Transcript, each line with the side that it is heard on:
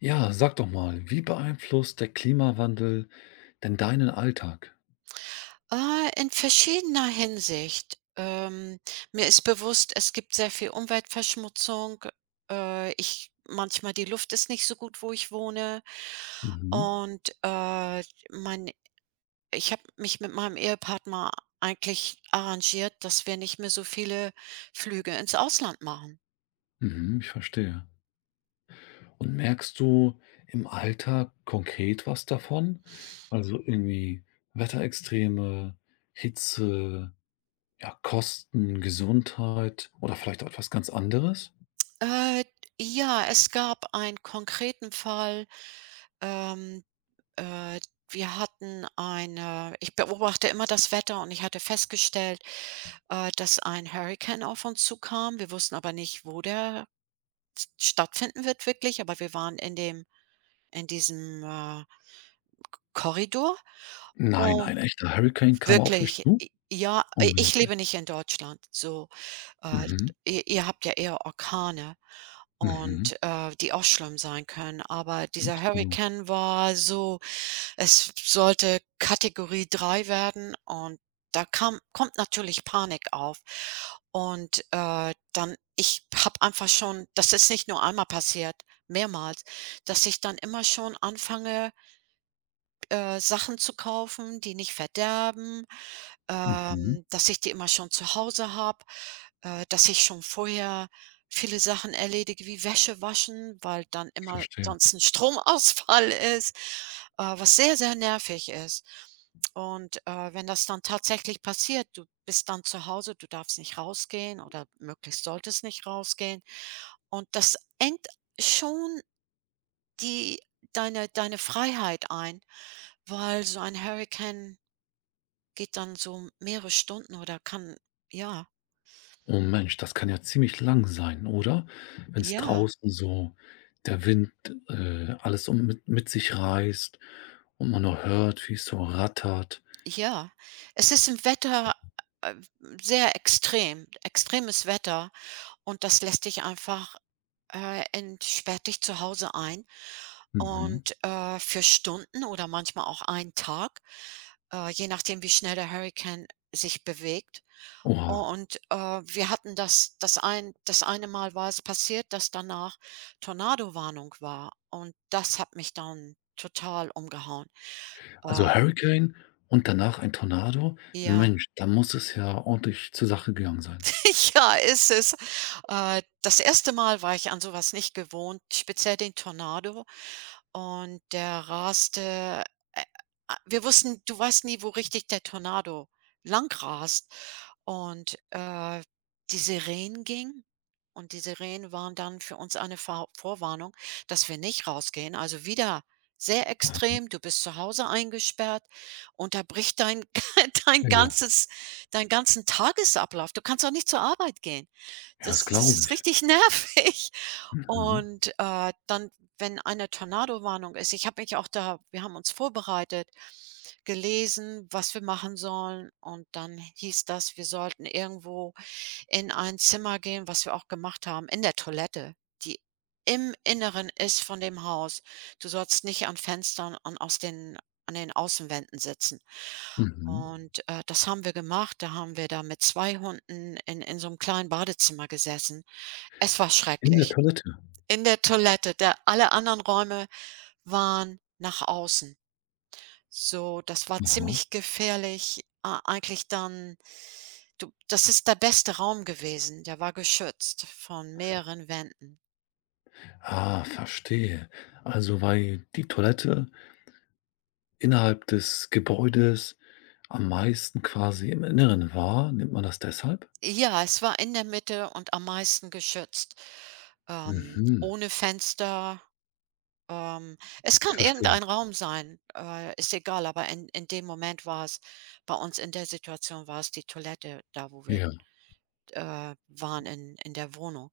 left: Ja, sag doch mal, wie beeinflusst der Klimawandel denn deinen Alltag?
right: In verschiedener Hinsicht. Mir ist bewusst, es gibt sehr viel Umweltverschmutzung. Ich Manchmal die Luft ist nicht so gut, wo ich wohne.
left: Mhm.
right: Und, mein ich habe mich mit meinem Ehepartner eigentlich arrangiert, dass wir nicht mehr so viele Flüge ins Ausland machen.
left: Mhm, ich verstehe. Und merkst du im Alltag konkret was davon? Also irgendwie Wetterextreme, Hitze, ja, Kosten, Gesundheit oder vielleicht auch etwas ganz anderes?
right: Äh, ja, es gab einen konkreten Fall. Ähm, äh, wir hatten eine ich beobachte immer das Wetter und ich hatte festgestellt, dass ein Hurrikan auf uns zukam. Wir wussten aber nicht, wo der stattfinden wird wirklich, aber wir waren in diesem Korridor.
left: Nein,
right: Oh,
left: ein echter Hurricane kam auf euch
right: wirklich,
left: zu?
right: ja, ich
left: Unglaublich.
right: lebe nicht in Deutschland, so. Äh,
left: Mhm.
right: ihr habt ja eher Orkane
left: Mhm.
right: und, die auch schlimm sein können, aber dieser
left: Absolut.
right: Hurrikan war so. Es sollte Kategorie 3 werden, und da kam kommt natürlich Panik auf. Und, dann ich habe einfach schon, das ist nicht nur einmal passiert, mehrmals, dass ich dann immer schon anfange, Sachen zu kaufen, die nicht verderben,
left: Mhm.
right: dass ich die immer schon zu Hause habe, dass ich schon vorher viele Sachen erledige, wie Wäsche waschen, weil dann
left: Ich
right: immer
left: verstehe.
right: sonst ein Stromausfall ist, was sehr, sehr nervig ist. Und, wenn das dann tatsächlich passiert, du bist dann zu Hause, du darfst nicht rausgehen oder möglichst solltest nicht rausgehen. Und das engt schon die deine Freiheit ein. Weil so ein Hurrikan geht dann so mehrere Stunden oder kann. Ja,
left: Oh Mensch, das kann ja ziemlich lang sein, oder? Wenn es
right: ja,
left: draußen so der Wind, alles um mit sich reißt und man nur hört, wie es so rattert.
right: ja. Es ist im Wetter, äh, sehr extrem, extremes Wetter, und das lässt dich einfach, entsperrt dich zu Hause ein
left: Mhm.
right: und, für Stunden oder manchmal auch einen Tag, je nachdem, wie schnell der Hurrikan sich bewegt.
left: Oha.
right: Und, wir hatten das eine Mal war es passiert, dass danach Tornadowarnung war und das hat mich dann total umgehauen.
left: Also
right: Äh,
left: Hurricane und danach ein Tornado?
right: ja.
left: Mensch, da muss es ja ordentlich zur Sache gegangen sein.
right: Ja, ist es. Das erste Mal war ich an sowas nicht gewohnt, speziell den Tornado. Und der raste äh, a wir wussten du weißt nie, wo richtig der Tornado lang rast. Und, die Sirenen gingen und die Sirenen waren dann für uns eine Vorwarnung, dass wir nicht rausgehen. Also, wieder sehr
left: Aha.
right: extrem, du bist zu Hause eingesperrt und da bricht dein dein
left: Ja,
right: ganzes deinen ganzen Tagesablauf. Du kannst auch nicht zur Arbeit gehen.
left: ja, das
right: Das
left: glaube
right: ist
left: ich.
right: richtig nervig.
left: Mhm,
right: Und, dann, wenn eine Tornadowarnung ist, ich habe mich auch da wir haben uns vorbereitet, gelesen, was wir machen sollen, und dann hieß das, wir sollten irgendwo in ein Zimmer gehen, was wir auch gemacht haben, in der Toilette, die im Inneren ist von dem Haus. Du sollst nicht an Fenstern und aus den an den Außenwänden sitzen.
left: mhm.
right: Und, das haben wir gemacht. Da haben wir da mit 2 Hunden in so einem kleinen Badezimmer gesessen. Es war
left: In der
right: schrecklich.
left: Toilette.
right: In der Toilette. Der Alle anderen Räume waren nach außen. So, das war
left: Aha.
right: ziemlich gefährlich, a eigentlich dann. Du, das ist der beste Raum gewesen, der war geschützt von mehreren Wänden.
left: Ah, verstehe. Also, weil die Toilette innerhalb des Gebäudes am meisten quasi im Inneren wahr? Nimmt man das deshalb?
right: Ja, es war in der Mitte und am meisten geschützt,
left: Mhm,
right: ohne Fenster. Es
left: ich
right: kann
left: verstehe.
right: irgendein Raum sein, ist egal, aber in dem Moment war es, bei uns in der Situation war es die Toilette, da wo wir
left: Ja,
right: waren, in der Wohnung.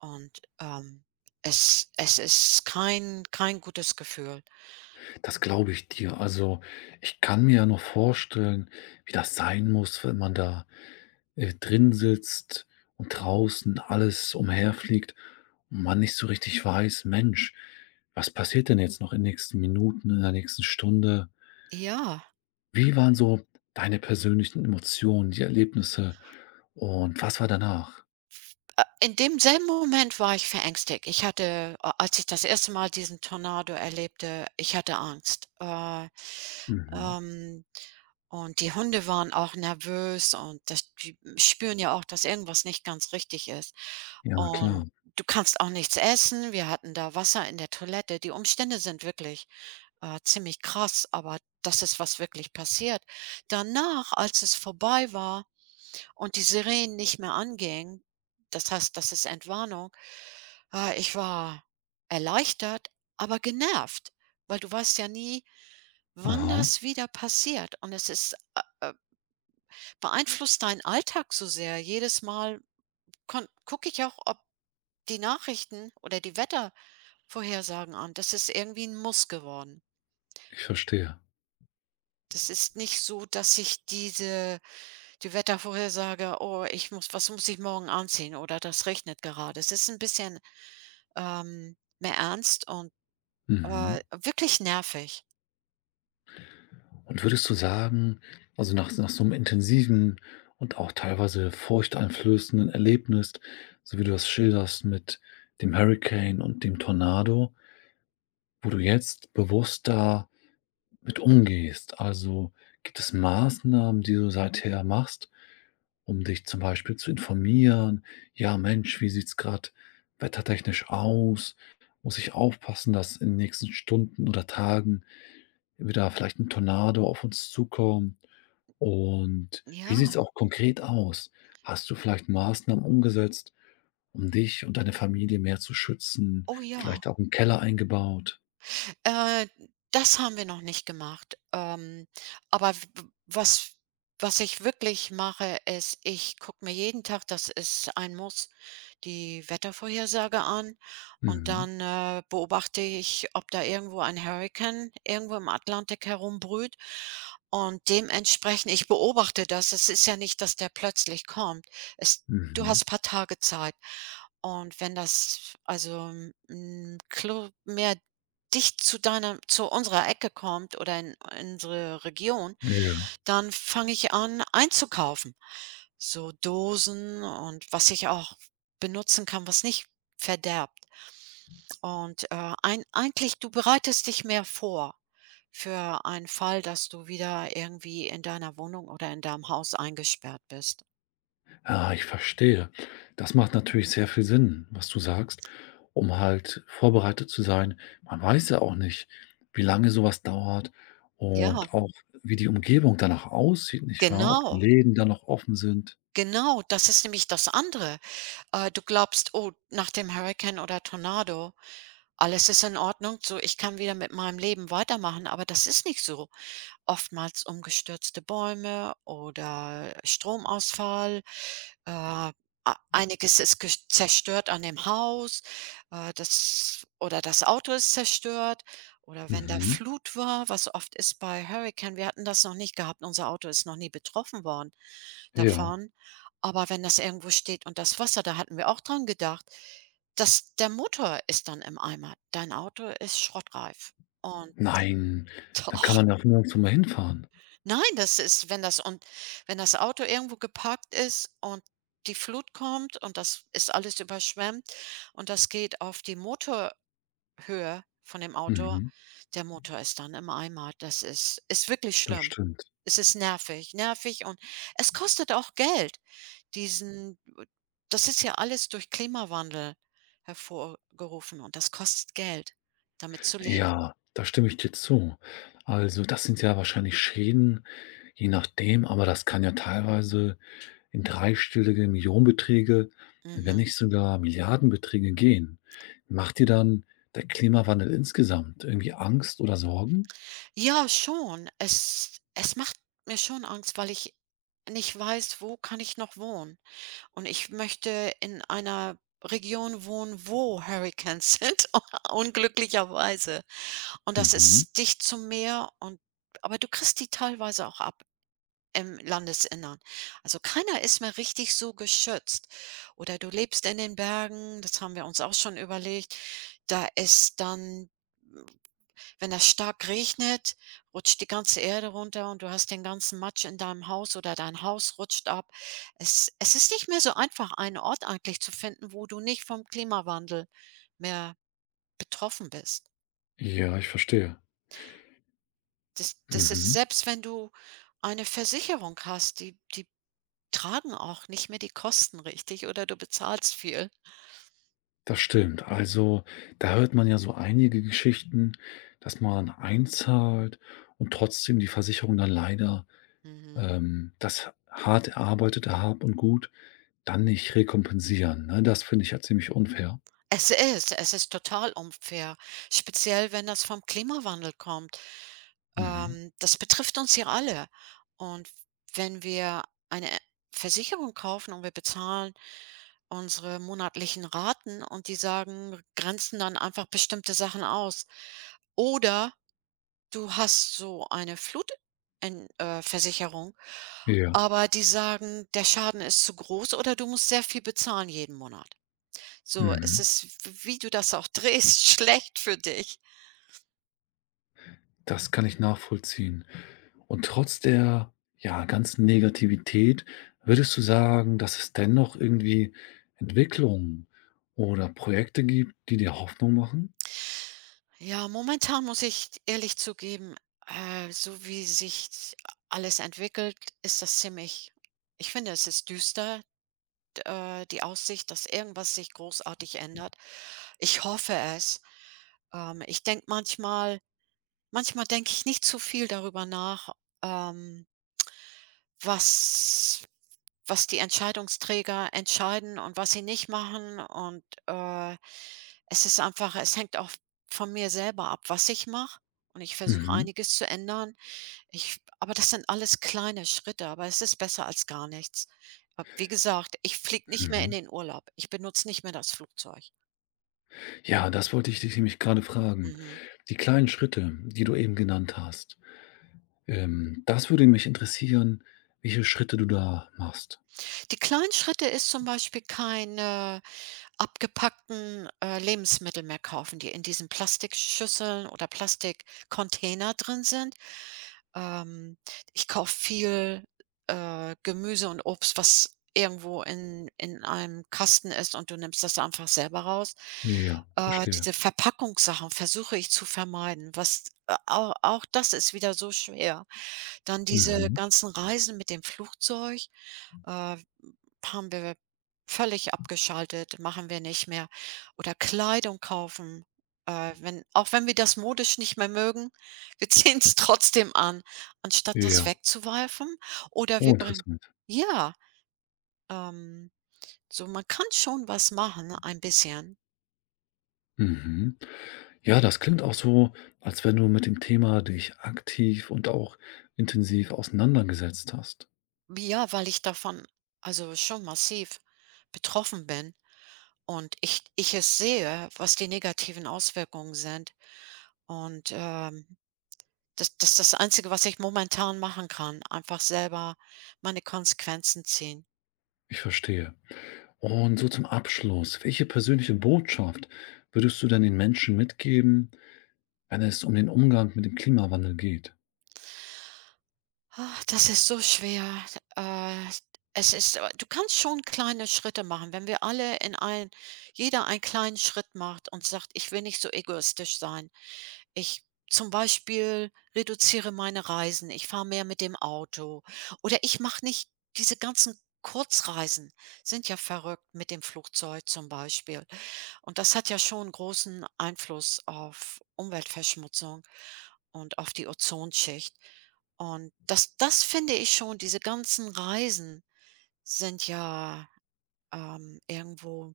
right: Und es ist kein gutes Gefühl.
left: das glaube ich dir. Also, ich kann mir ja noch vorstellen, wie das sein muss, wenn man da, drin sitzt und draußen alles umherfliegt und man nicht so richtig weiß: „Mensch, was passiert denn jetzt noch in den nächsten Minuten, in der nächsten Stunde?“
right: Ja,
left: Wie waren so deine persönlichen Emotionen, die Erlebnisse und was war danach?
right: in demselben Moment war ich verängstigt. Ich hatte, a als ich das erste Mal diesen Tornado erlebte, ich hatte Angst.
left: Mhm.
right: Ähm Und die Hunde waren auch nervös, und das die spüren ja auch, dass irgendwas nicht ganz richtig ist.
left: Ja, na
right: Und
left: klar.
right: du kannst auch nichts essen. Wir hatten da Wasser in der Toilette. Die Umstände sind wirklich, ziemlich krass, aber das ist, was wirklich passiert. Danach, als es vorbei war und die Sirenen nicht mehr angingen, das heißt, das ist Entwarnung, ich war erleichtert, aber genervt, weil du weißt ja nie, wann
left: Aha,
right: das wieder passiert. Und es äh beeinflusst deinen Alltag so sehr. Jedes Mal gucke ich auch, ob die Nachrichten oder die Wettervorhersagen an. Das ist irgendwie ein Muss geworden.
left: ich verstehe.
right: Das ist nicht so, dass ich die Wettervorhersage: „Oh, ich muss was muss ich morgen anziehen?" oder „Das regnet gerade." Es ist ein bisschen, mehr ernst und,
left: Mhm.
right: wirklich nervig.
left: Und würdest du sagen, also nach, nach so einem intensiven und auch teilweise furchteinflößenden Erlebnis, so wie du das schilderst mit dem Hurricane und dem Tornado, wo du jetzt bewusster mit umgehst. Also, gibt es Maßnahmen, die du seither machst, um dich zum Beispiel zu informieren? Ja, Mensch, wie sieht's gerade wettertechnisch aus? Muss ich aufpassen, dass in den nächsten Stunden oder Tagen wieder vielleicht ein Tornado auf uns zukommt? Und wie
right: Ja,
left: sieht's auch konkret aus? Hast du vielleicht Maßnahmen umgesetzt, um dich und deine Familie mehr zu schützen,
right: oh ja.
left: vielleicht auch einen Keller eingebaut?
right: Äh, Das haben wir noch nicht gemacht. Aber w was was ich wirklich mache, ist, ich gucke mir jeden Tag, das ist ein Muss, die Wettervorhersage an, und
left: Mhm,
right: dann, beobachte ich, ob da irgendwo ein Hurrikan irgendwo im Atlantik herumbrüht, und dementsprechend ich beobachte das. Es ist ja nicht, dass der plötzlich kommt. Es Du
left: mhm,
right: hast paar Tage Zeit. Und wenn das, also, hm, klo mehr dicht zu deiner zu unserer Ecke kommt oder in unsere Region,
left: ja.
right: dann fange ich an einzukaufen. So Dosen und was ich auch benutzen kann, was nicht verderbt. Und, ein eigentlich du bereitest dich mehr vor für einen Fall, dass du wieder irgendwie in deiner Wohnung oder in deinem Haus eingesperrt bist.
left: Ah, ich verstehe. Das macht natürlich sehr viel Sinn, was du sagst, um halt vorbereitet zu sein. Man weiß ja auch nicht, wie lange sowas dauert
right: Ja,
left: und auch wie die Umgebung danach aussieht, nicht wahr? Ob die
right: genau,
left: Läden dann noch offen sind.
right: genau. Das ist nämlich das andere. Du glaubst: „Oh, nach dem Hurrikan oder Tornado, alles ist in Ordnung, so ich kann wieder mit meinem Leben weitermachen", aber das ist nicht so. Oftmals umgestürzte Bäume oder Stromausfall. Äh, a einiges ist ges zerstört an dem Haus, das oder das Auto ist zerstört, oder wenn da
left: Mhm.
right: Flut war, was oft ist bei Hurrikan, wir hatten das noch nicht gehabt, unser Auto ist noch nie betroffen worden
left: Ja.
right: davon. Aber wenn das irgendwo steht und das Wasser, da hatten wir auch dran gedacht, dass der Motor ist dann im Eimer. Dein Auto ist schrottreif und
left: Nein, dann kann man ja auch nirgendwo mehr hinfahren.
right: Nein, das ist, wenn das Auto irgendwo geparkt ist und die Flut kommt und das ist alles überschwemmt und das geht auf die Motorhöhe von dem Auto,
left: Mhm.
right: der Motor ist dann im Eimer. Das ist wirklich
left: Das
right: schlimm.
left: stimmt.
right: Es ist nervig, nervig, und es kostet auch Geld, diesen das ist ja alles durch Klimawandel hervorgerufen und das kostet Geld, damit zu leben.
left: Ja, da stimme ich dir zu. Also, das sind ja wahrscheinlich Schäden, je nachdem, aber das kann ja teilweise in dreistellige Millionenbeträge, wenn
right: Mhm.
left: nicht sogar Milliardenbeträge gehen. Macht dir dann der Klimawandel insgesamt irgendwie Angst oder Sorgen?
right: Ja, schon. Es macht mir schon Angst, weil ich nicht weiß, wo kann ich noch wohnen? Und ich möchte in einer Region wohnen, wo Hurrikans sind, unglücklicherweise. Und das
left: Mhm.
right: ist dicht zum Meer und aber du kriegst die teilweise auch ab im Landesinnern. Also, keiner ist mehr richtig so geschützt. Oder du lebst in den Bergen, das haben wir uns auch schon überlegt. Da ist dann, wenn das stark regnet, rutscht die ganze Erde runter und du hast den ganzen Matsch in deinem Haus oder dein Haus rutscht ab. Es ist nicht mehr so einfach, einen Ort eigentlich zu finden, wo du nicht vom Klimawandel mehr betroffen bist.
left: Ja, ich verstehe.
right: Das ist,
left: Mhm.
right: selbst wenn du eine Versicherung hast, die tragen auch nicht mehr die Kosten richtig oder du bezahlst viel.
left: Das stimmt. Also, da hört man ja so einige Geschichten, dass man einzahlt und trotzdem die Versicherung dann leider
right: Mhm.
left: das hart erarbeitete Hab und Gut dann nicht rekompensieren. Ne? Das finde ich ja ziemlich unfair.
right: Es ist total unfair, speziell wenn das vom Klimawandel kommt.
left: Mhm.
right: Das betrifft uns ja alle. Und wenn wir eine Versicherung kaufen und wir bezahlen unsere monatlichen Raten und die sagen, grenzen dann einfach bestimmte Sachen aus. Oder du hast so eine Flutversicherung,
left: Ja.
right: aber die sagen, der Schaden ist zu groß oder du musst sehr viel bezahlen jeden Monat. So, es
left: Mhm.
right: ist, wie du das auch drehst, schlecht für dich.
left: Das kann ich nachvollziehen. Und trotz der, ja, ganzen Negativität, würdest du sagen, dass es dennoch irgendwie Entwicklungen oder Projekte gibt, die dir Hoffnung machen?
right: Ja, momentan muss ich ehrlich zugeben, so wie sich alles entwickelt, ist das ziemlich, ich finde, es ist düster, d die Aussicht, dass irgendwas sich großartig ändert. Ich hoffe es. Ich denke manchmal manchmal denke ich nicht zu viel darüber nach, ähm was was die Entscheidungsträger entscheiden und was sie nicht machen, und, es ist einfach, es hängt auch von mir selber ab, was ich mache, und ich versuche
left: Mhm,
right: einiges zu ändern. Ich Aber das sind alles kleine Schritte, aber es ist besser als gar nichts. Wie gesagt, ich fliege nicht mehr in
left: mhm.
right: den Urlaub. Ich benutze nicht mehr das Flugzeug.
left: Ja, das wollte ich dich nämlich gerade fragen.
right: Mhm.
left: Die kleinen Schritte, die du eben genannt hast, das würde mich interessieren, welche Schritte du da machst.
right: Die kleinen Schritte ist zum Beispiel kein, abgepackten, Lebensmittel mehr kaufen, die in diesen Plastikschüsseln oder Plastikcontainer drin sind. Ähm, ich kaufe viel, Gemüse und Obst, was irgendwo in einem Kasten ist und du nimmst das einfach selber raus.
left: Ja, verstehe.
right: Diese Verpackungssachen versuche ich zu vermeiden, was a au auch das ist wieder so schwer. Dann diese
left: Mhm.
right: ganzen Reisen mit dem Flugzeug, äh haben wir völlig abgeschaltet, machen wir nicht mehr. Oder Kleidung kaufen, wenn auch wenn wir das modisch nicht mehr mögen, wir ziehen es trotzdem an, anstatt das
left: Ja.
right: wegzuwerfen. Oder wir
left: Oh,
right: bringen.
left: interessant.
right: Ja, ähm, so man kann schon was machen, ein bisschen.
left: Mhm. Ja, das klingt auch so, als wenn du mit dem Thema dich aktiv und auch intensiv auseinandergesetzt hast.
right: Ja, weil ich davon also schon massiv betroffen bin und ich es sehe, was die negativen Auswirkungen sind, und, das ist das Einzige, was ich momentan machen kann, einfach selber meine Konsequenzen ziehen.
left: Ich verstehe. Und so zum Abschluss, welche persönliche Botschaft würdest du denn den Menschen mitgeben, wenn es um den Umgang mit dem Klimawandel geht?
right: Ah, das ist so schwer. Äh, es ist du kannst schon kleine Schritte machen, wenn wir alle in ein jeder einen kleinen Schritt macht und sagt: „Ich will nicht so egoistisch sein. Ich, zum Beispiel, reduziere meine Reisen. Ich fahre mehr mit dem Auto oder ich mache nicht diese ganzen Kurzreisen", sind ja verrückt mit dem Flugzeug zum Beispiel. Und das hat ja schon großen Einfluss auf Umweltverschmutzung und auf die Ozonschicht. Und das finde ich schon, diese ganzen Reisen sind ja, irgendwo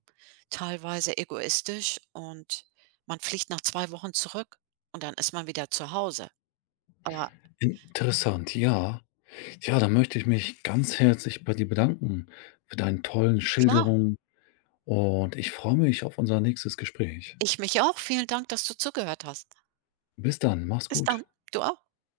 right: teilweise egoistisch, und man fliegt nach 2 Wochen zurück und dann ist man wieder zu Hause. Aber
left: Interessant, ja. Ja, da möchte ich mich ganz herzlich bei dir bedanken für deine tollen
right: klar,
left: Schilderungen und ich freue mich auf unser nächstes Gespräch.
right: ich mich auch. Vielen Dank, dass du zugehört hast.
left: Bis dann, mach's
right: Bis dann.
left: gut.
right: Du auch.